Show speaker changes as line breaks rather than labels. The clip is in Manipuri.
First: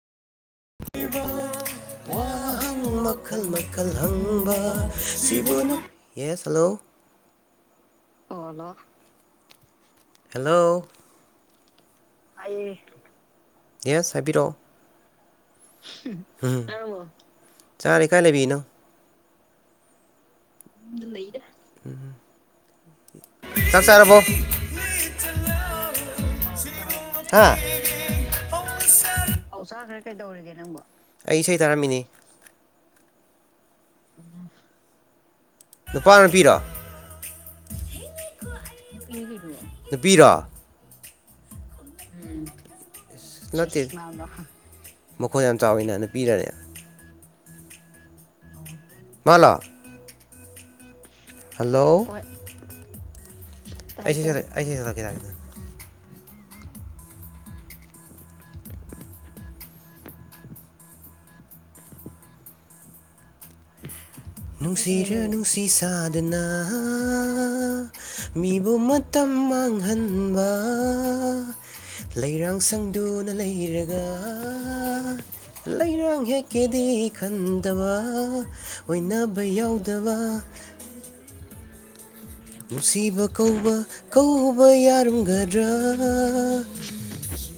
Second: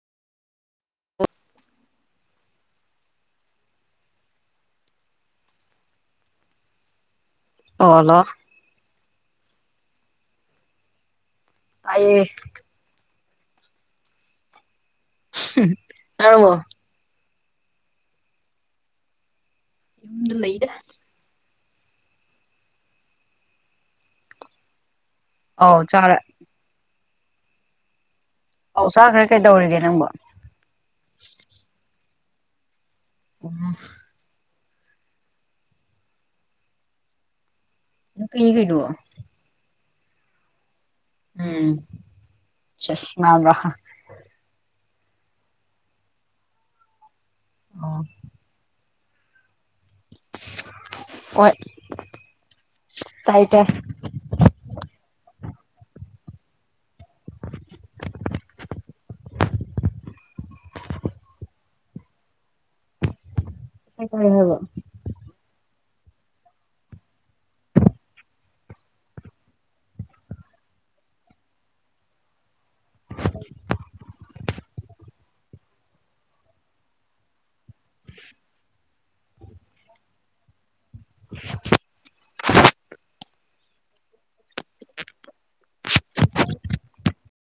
[inaudible] [inaudible] yes hello [unintelligible]
hello
hello hello
ꯇꯥꯏꯌꯦ
ꯌꯦꯁ ꯍꯥꯏꯕꯤꯔꯛꯑꯣ
ꯆꯥꯔꯕꯣ
ꯆꯥꯔꯦ ꯀꯥꯏ ꯂꯩꯕꯤꯔꯤꯅꯣ
ꯌꯨꯝꯗ ꯂꯩꯗ
ꯆꯥꯛ ꯆꯥꯔꯕꯣ
ꯑꯧ ꯆꯥꯔꯦ
[inaudible] ꯍꯥ [inaudible]
ꯑꯧ ꯆꯥꯈ꯭ꯔꯦ ꯀꯩꯗꯧꯔꯤꯒꯦ ꯅꯪꯕꯣ
ꯀꯩꯗꯧꯔꯤꯒꯦ ꯅꯪꯕꯣ ꯑꯩ ꯏꯁꯩ ꯇꯥꯔꯝꯃꯤꯅꯤ
ꯑꯣ
ꯅꯨꯄꯥꯔꯣ ꯅꯨꯄꯤꯔꯣ
ꯅꯨꯄꯤꯅꯤ ꯀꯩꯅꯣ
ꯅꯨꯄꯤꯔꯣ
ꯎꯝ ꯆꯁ ꯅꯥꯟꯕꯔꯥ ꯍꯥ
ꯅꯥꯟꯕꯥꯈ ꯃꯈꯣꯟ ꯌꯥꯝ ꯆꯥꯎꯋꯤꯅ ꯅꯨꯄꯤꯔꯥꯅꯦ
ꯑꯣ
ꯃꯥꯅ
[inaudible]
ꯍꯜꯂꯣ
ꯇꯥꯏ ꯇꯥꯏ
ꯑꯩꯁꯤ ꯁ ꯑꯩ ꯏꯁꯩ ꯁꯛꯂꯛꯀꯦ ꯌꯥꯔꯦ
ꯀꯩ ꯇꯧꯔꯤ ꯍꯥꯏꯕ
ꯅꯨꯡꯁꯤꯔ ꯅꯨꯡ ꯁꯤ ꯁꯥꯗꯅ ꯃꯤꯕꯨ ꯃꯇꯝ ꯃꯥꯡ ꯍꯟꯕ ꯂꯩꯔꯥꯡ ꯁꯪꯗꯨꯅ ꯂꯩꯔꯒ ꯂꯩꯔꯥꯡ ꯍꯦꯛꯀꯦꯗꯤ ꯈꯟꯗꯕ ꯑꯣꯏꯅꯕ ꯌꯥꯎꯗꯕ
[unintelligible]
ꯅꯨꯡꯁꯤꯕ ꯀꯧꯕ ꯀꯧꯕ ꯌꯥꯔꯝꯒꯗ꯭ꯔꯥ